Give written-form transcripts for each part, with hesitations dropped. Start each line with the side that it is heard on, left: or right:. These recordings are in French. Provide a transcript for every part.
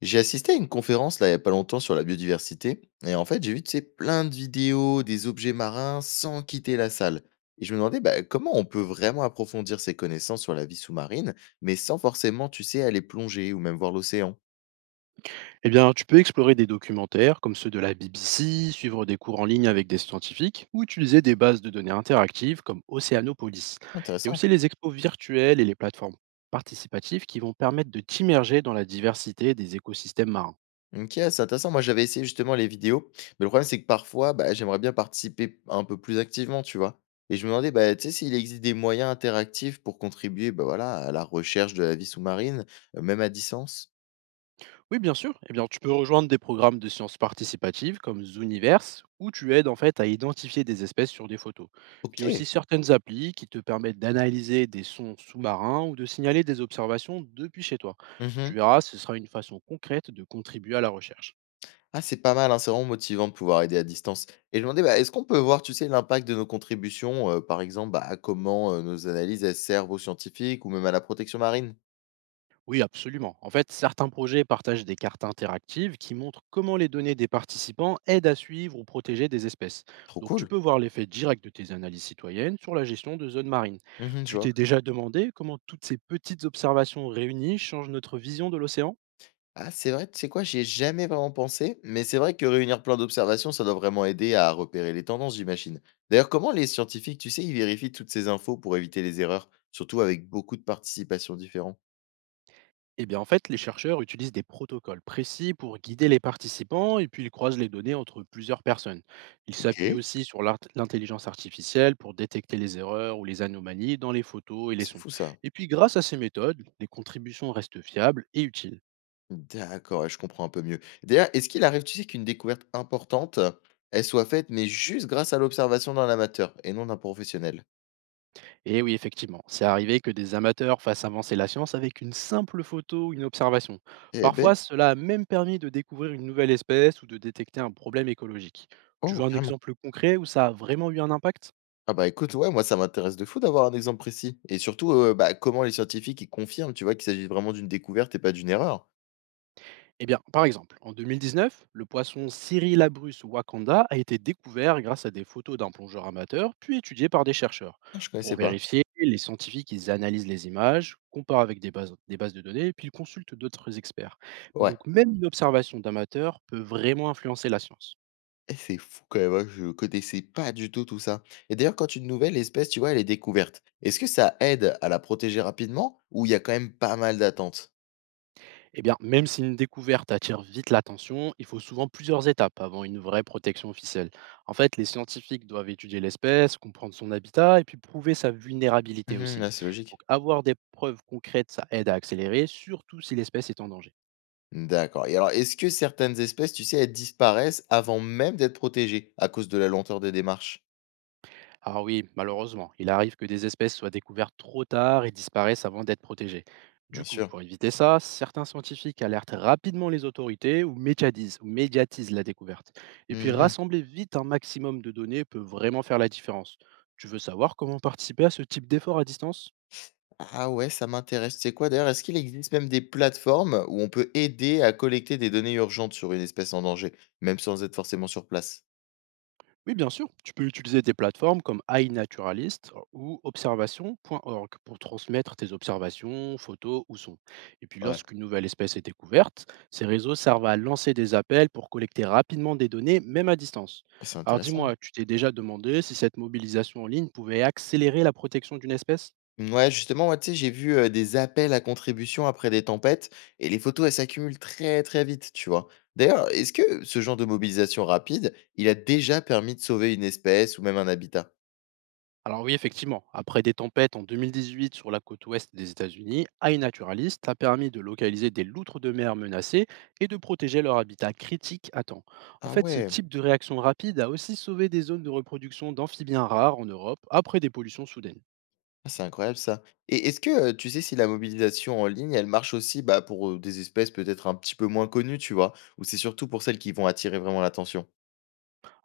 left: J'ai assisté à une conférence là il y a pas longtemps sur la biodiversité et en fait j'ai vu, tu sais, plein de vidéos des objets marins sans quitter la salle, et je me demandais comment on peut vraiment approfondir ses connaissances sur la vie sous-marine mais sans forcément, tu sais, aller plonger ou même voir l'océan.
right: Eh bien, tu peux explorer des documentaires comme ceux de la BBC, suivre des cours en ligne avec des scientifiques ou utiliser des bases de données interactives comme Oceanopolis. Il y a
left: Intéressant.
right: aussi les expos virtuelles et les plateformes participatives qui vont permettre de t'immerger dans la diversité des écosystèmes marins.
left: Ok, c'est intéressant, moi j'avais essayé justement les vidéos, mais le problème c'est que parfois j'aimerais bien participer un peu plus activement, tu vois, et je me demandais, tu sais, s'il existe des moyens interactifs pour contribuer, voilà, à la recherche de la vie sous-marine, même à distance.
right: Oui, bien sûr. Eh bien, tu peux rejoindre des programmes de sciences participatives comme Zooniverse, où tu aides en fait à identifier des espèces sur des photos. Puis il y a aussi
left: Ok.
right: certaines applis qui te permettent d'analyser des sons sous-marins ou de signaler des observations depuis chez toi. Tu
left: Mhm.
right: verras, ce sera une façon concrète de contribuer à la recherche.
left: Ah, c'est pas mal, hein, c'est vraiment motivant de pouvoir aider à distance. Et je me demandais, est-ce qu'on peut voir, tu sais, l'impact de nos contributions, par exemple, à comment nos analyses elles servent aux scientifiques ou même à la protection marine?
right: Oui, absolument. En fait, certains projets partagent des cartes interactives qui montrent comment les données des participants aident à suivre ou protéger des espèces.
left: Trop
right: Donc, tu
left: cool.
right: peux voir l'effet direct de tes analyses citoyennes sur la gestion de zones marines.
left: Mhm, je
right: Tu
left: vois.
right: t'es déjà demandé comment toutes ces petites observations réunies changent notre vision de l'océan.
left: Ah, c'est vrai, tu sais quoi, j'y ai jamais vraiment pensé, mais c'est vrai que réunir plein d'observations, ça doit vraiment aider à repérer les tendances, j'imagine. D'ailleurs, comment les scientifiques, tu sais, ils vérifient toutes ces infos pour éviter les erreurs, surtout avec beaucoup de participations différentes?
right: Eh bien, en fait, les chercheurs utilisent des protocoles précis pour guider les participants et puis ils croisent les données entre plusieurs personnes. Ils
left: Ok,
right: s'appuient aussi sur l'intelligence artificielle pour détecter les erreurs ou les anomalies dans les photos et les
left: c'est
right: sons.
left: fou ça.
right: Et puis, grâce à ces méthodes, les contributions restent fiables et utiles.
left: D'accord, ouais, je comprends un peu mieux. D'ailleurs, est-ce qu'il arrive, tu sais, qu'une découverte importante, elle soit faite, mais juste grâce à l'observation d'un amateur et non d'un professionnel?
right: Et oui, effectivement, c'est arrivé que des amateurs fassent avancer la science avec une simple photo ou une observation.
left: Eh ben,
right: Parfois, cela a même permis de découvrir une nouvelle espèce ou de détecter un problème écologique. Tu
left: oh,
right: veux un
left: carrément.
right: exemple concret où ça a vraiment eu un impact?
left: Ah bah écoute, ouais, moi ça m'intéresse de fou d'avoir un exemple précis. Et surtout, comment les scientifiques ils confirment, tu vois, qu'il s'agit vraiment d'une découverte et pas d'une erreur.
right: Eh bien, par exemple, en 2019, le poisson Cyrilabrus wakanda a été découvert grâce à des photos d'un plongeur amateur, puis étudié par des chercheurs.
left: Ah, je
right: Pour
left: connaissais pas.
right: vérifier, les scientifiques ils analysent les images, comparent avec des bases de données, puis ils consultent d'autres experts.
left: Ouais.
right: Donc, même une observation d'amateur peut vraiment influencer la science.
left: Eh, c'est fou quand même, hein, je connaissais pas du tout tout ça. Et d'ailleurs, quand une nouvelle espèce, tu vois, elle est découverte, est-ce que ça aide à la protéger rapidement ou il y a quand même pas mal d'attentes?
right: Eh bien, même si une découverte attire vite l'attention, il faut souvent plusieurs étapes avant une vraie protection officielle. En fait, les scientifiques doivent étudier l'espèce, comprendre son habitat et puis prouver sa vulnérabilité
left: Mhm,
right: aussi.
left: ouais, c'est
right: Donc,
left: logique.
right: avoir des preuves concrètes, ça aide à accélérer, surtout si l'espèce est en danger.
left: D'accord, et alors est-ce que certaines espèces, tu sais, elles disparaissent avant même d'être protégées, à cause de la lenteur des démarches?
right: Ah oui, malheureusement, il arrive que des espèces soient découvertes trop tard et disparaissent avant d'être protégées. Du
left: Bien
right: coup,
left: sûr.
right: pour éviter ça, certains scientifiques alertent rapidement les autorités ou médiatisent la découverte. Et puis
left: Mmh.
right: rassembler vite un maximum de données peut vraiment faire la différence. Tu veux savoir comment participer à ce type d'effort à distance?
left: Ah ouais, ça m'intéresse. C'est quoi d'ailleurs, est-ce qu'il existe même des plateformes où on peut aider à collecter des données urgentes sur une espèce en danger, même sans être forcément sur place?
right: Oui, bien sûr. Tu peux utiliser des plateformes comme iNaturalist ou observation.org pour transmettre tes observations, photos ou sons. Et puis,
left: Ouais,
right: lorsqu'une nouvelle espèce est découverte, ces réseaux servent à lancer des appels pour collecter rapidement des données, même à distance.
left: c'est
right: Alors,
left: intéressant.
right: dis-moi, tu t'es déjà demandé si cette mobilisation en ligne pouvait accélérer la protection d'une espèce?
left: Mmh, ouais, justement, moi, tu sais, j'ai vu, des appels à contribution après des tempêtes, et les photos, elles s'accumulent très, très vite, tu vois? D'ailleurs, est-ce que ce genre de mobilisation rapide, il a déjà permis de sauver une espèce ou même un habitat?
right: Alors oui, effectivement, après des tempêtes en 2018 sur la côte ouest des États-Unis, iNaturalist a permis de localiser des loutres de mer menacées et de protéger leur habitat critique à temps. En
left: Ah
right: fait, ce
left: ouais!
right: type de réaction rapide a aussi sauvé des zones de reproduction d'amphibiens rares en Europe après des pollutions soudaines.
left: Ah, c'est incroyable ça. Et est-ce que, tu sais si la mobilisation en ligne, elle marche aussi, pour, des espèces peut-être un petit peu moins connues, tu vois? Ou c'est surtout pour celles qui vont attirer vraiment l'attention?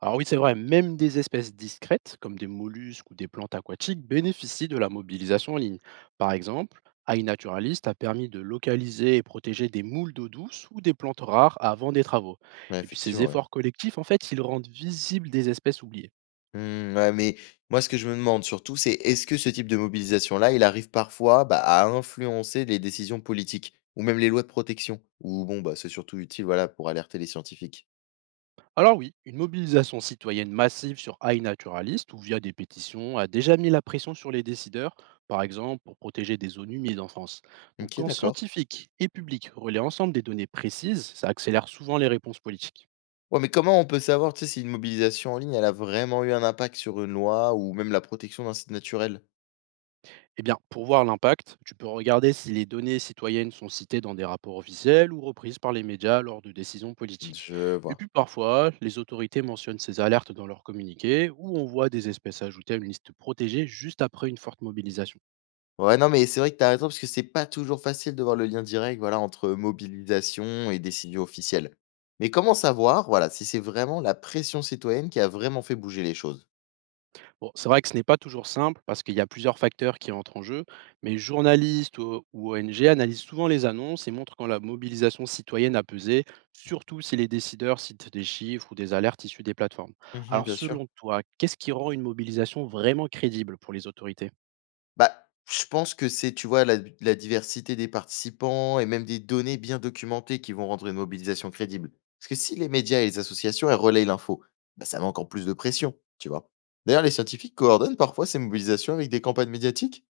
right: Alors oui, c'est vrai, même des espèces discrètes, comme des mollusques ou des plantes aquatiques, bénéficient de la mobilisation en ligne. Par exemple, iNaturalist a permis de localiser et protéger des moules d'eau douce ou des plantes rares avant des travaux.
left: Ouais,
right: Et puis ces
left: effectivement, ouais.
right: efforts collectifs, en fait, ils rendent visibles des espèces oubliées.
left: Mmh, ouais, mais moi, ce que je me demande surtout, c'est est-ce que ce type de mobilisation-là, il arrive parfois, à influencer les décisions politiques? Ou même les lois de protection? Ou bon, c'est surtout utile, voilà, pour alerter les scientifiques?
right: Alors oui, une mobilisation citoyenne massive sur iNaturalist ou via des pétitions a déjà mis la pression sur les décideurs, par exemple pour protéger des zones humides en France. Donc
left: OK,
right: quand
left: d'accord.
right: scientifiques et publics relaient ensemble des données précises, ça accélère souvent les réponses politiques.
left: Ouais, mais comment on peut savoir, tu sais, si une mobilisation en ligne, elle a vraiment eu un impact sur une loi ou même la protection d'un site naturel?
right: Eh bien, pour voir l'impact, tu peux regarder si les données citoyennes sont citées dans des rapports officiels ou reprises par les médias lors de décisions politiques.
left: Je
right: Et
left: vois.
right: puis parfois, les autorités mentionnent ces alertes dans leurs communiqués ou on voit des espèces ajoutées à une liste protégée juste après une forte mobilisation.
left: Ouais, non, mais c'est vrai que tu as raison parce que c'est pas toujours facile de voir le lien direct, voilà, entre mobilisation et décision officielle. Mais comment savoir, voilà, si c'est vraiment la pression citoyenne qui a vraiment fait bouger les choses?
right: Bon, c'est vrai que ce n'est pas toujours simple parce qu'il y a plusieurs facteurs qui entrent en jeu, mais journalistes ou ONG analysent souvent les annonces et montrent quand la mobilisation citoyenne a pesé, surtout si les décideurs citent des chiffres ou des alertes issues des plateformes.
left: Mhm,
right: Alors
left: bien sûr.
right: selon toi, qu'est-ce qui rend une mobilisation vraiment crédible pour les autorités?
left: Bah, je pense que c'est, tu vois, la diversité des participants et même des données bien documentées qui vont rendre une mobilisation crédible. Parce que si les médias et les associations, elles relayent l'info, ça met encore plus de pression, tu vois. D'ailleurs, les scientifiques coordonnent parfois ces mobilisations avec des campagnes médiatiques?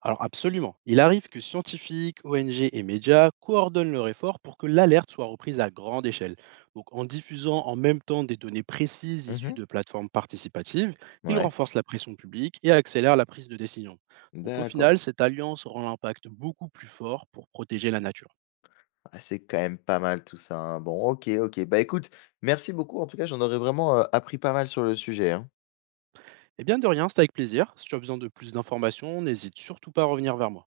right: Alors absolument. Il arrive que scientifiques, ONG et médias coordonnent leur effort pour que l'alerte soit reprise à grande échelle. Donc en diffusant en même temps des données précises issues
left: Mhm.
right: de plateformes participatives, ils
left: Ouais,
right: renforcent la pression publique et accélèrent la prise de décision. Donc au
left: d'accord.
right: final, cette alliance rend l'impact beaucoup plus fort pour protéger la nature.
left: Ah, c'est quand même pas mal tout ça, hein. Bon, OK, OK. Bah, écoute, merci beaucoup. En tout cas, j'en aurais vraiment, appris pas mal sur le sujet, hein.
right: Et bien de rien, c'est avec plaisir. Si tu as besoin de plus d'informations, n'hésite surtout pas à revenir vers moi.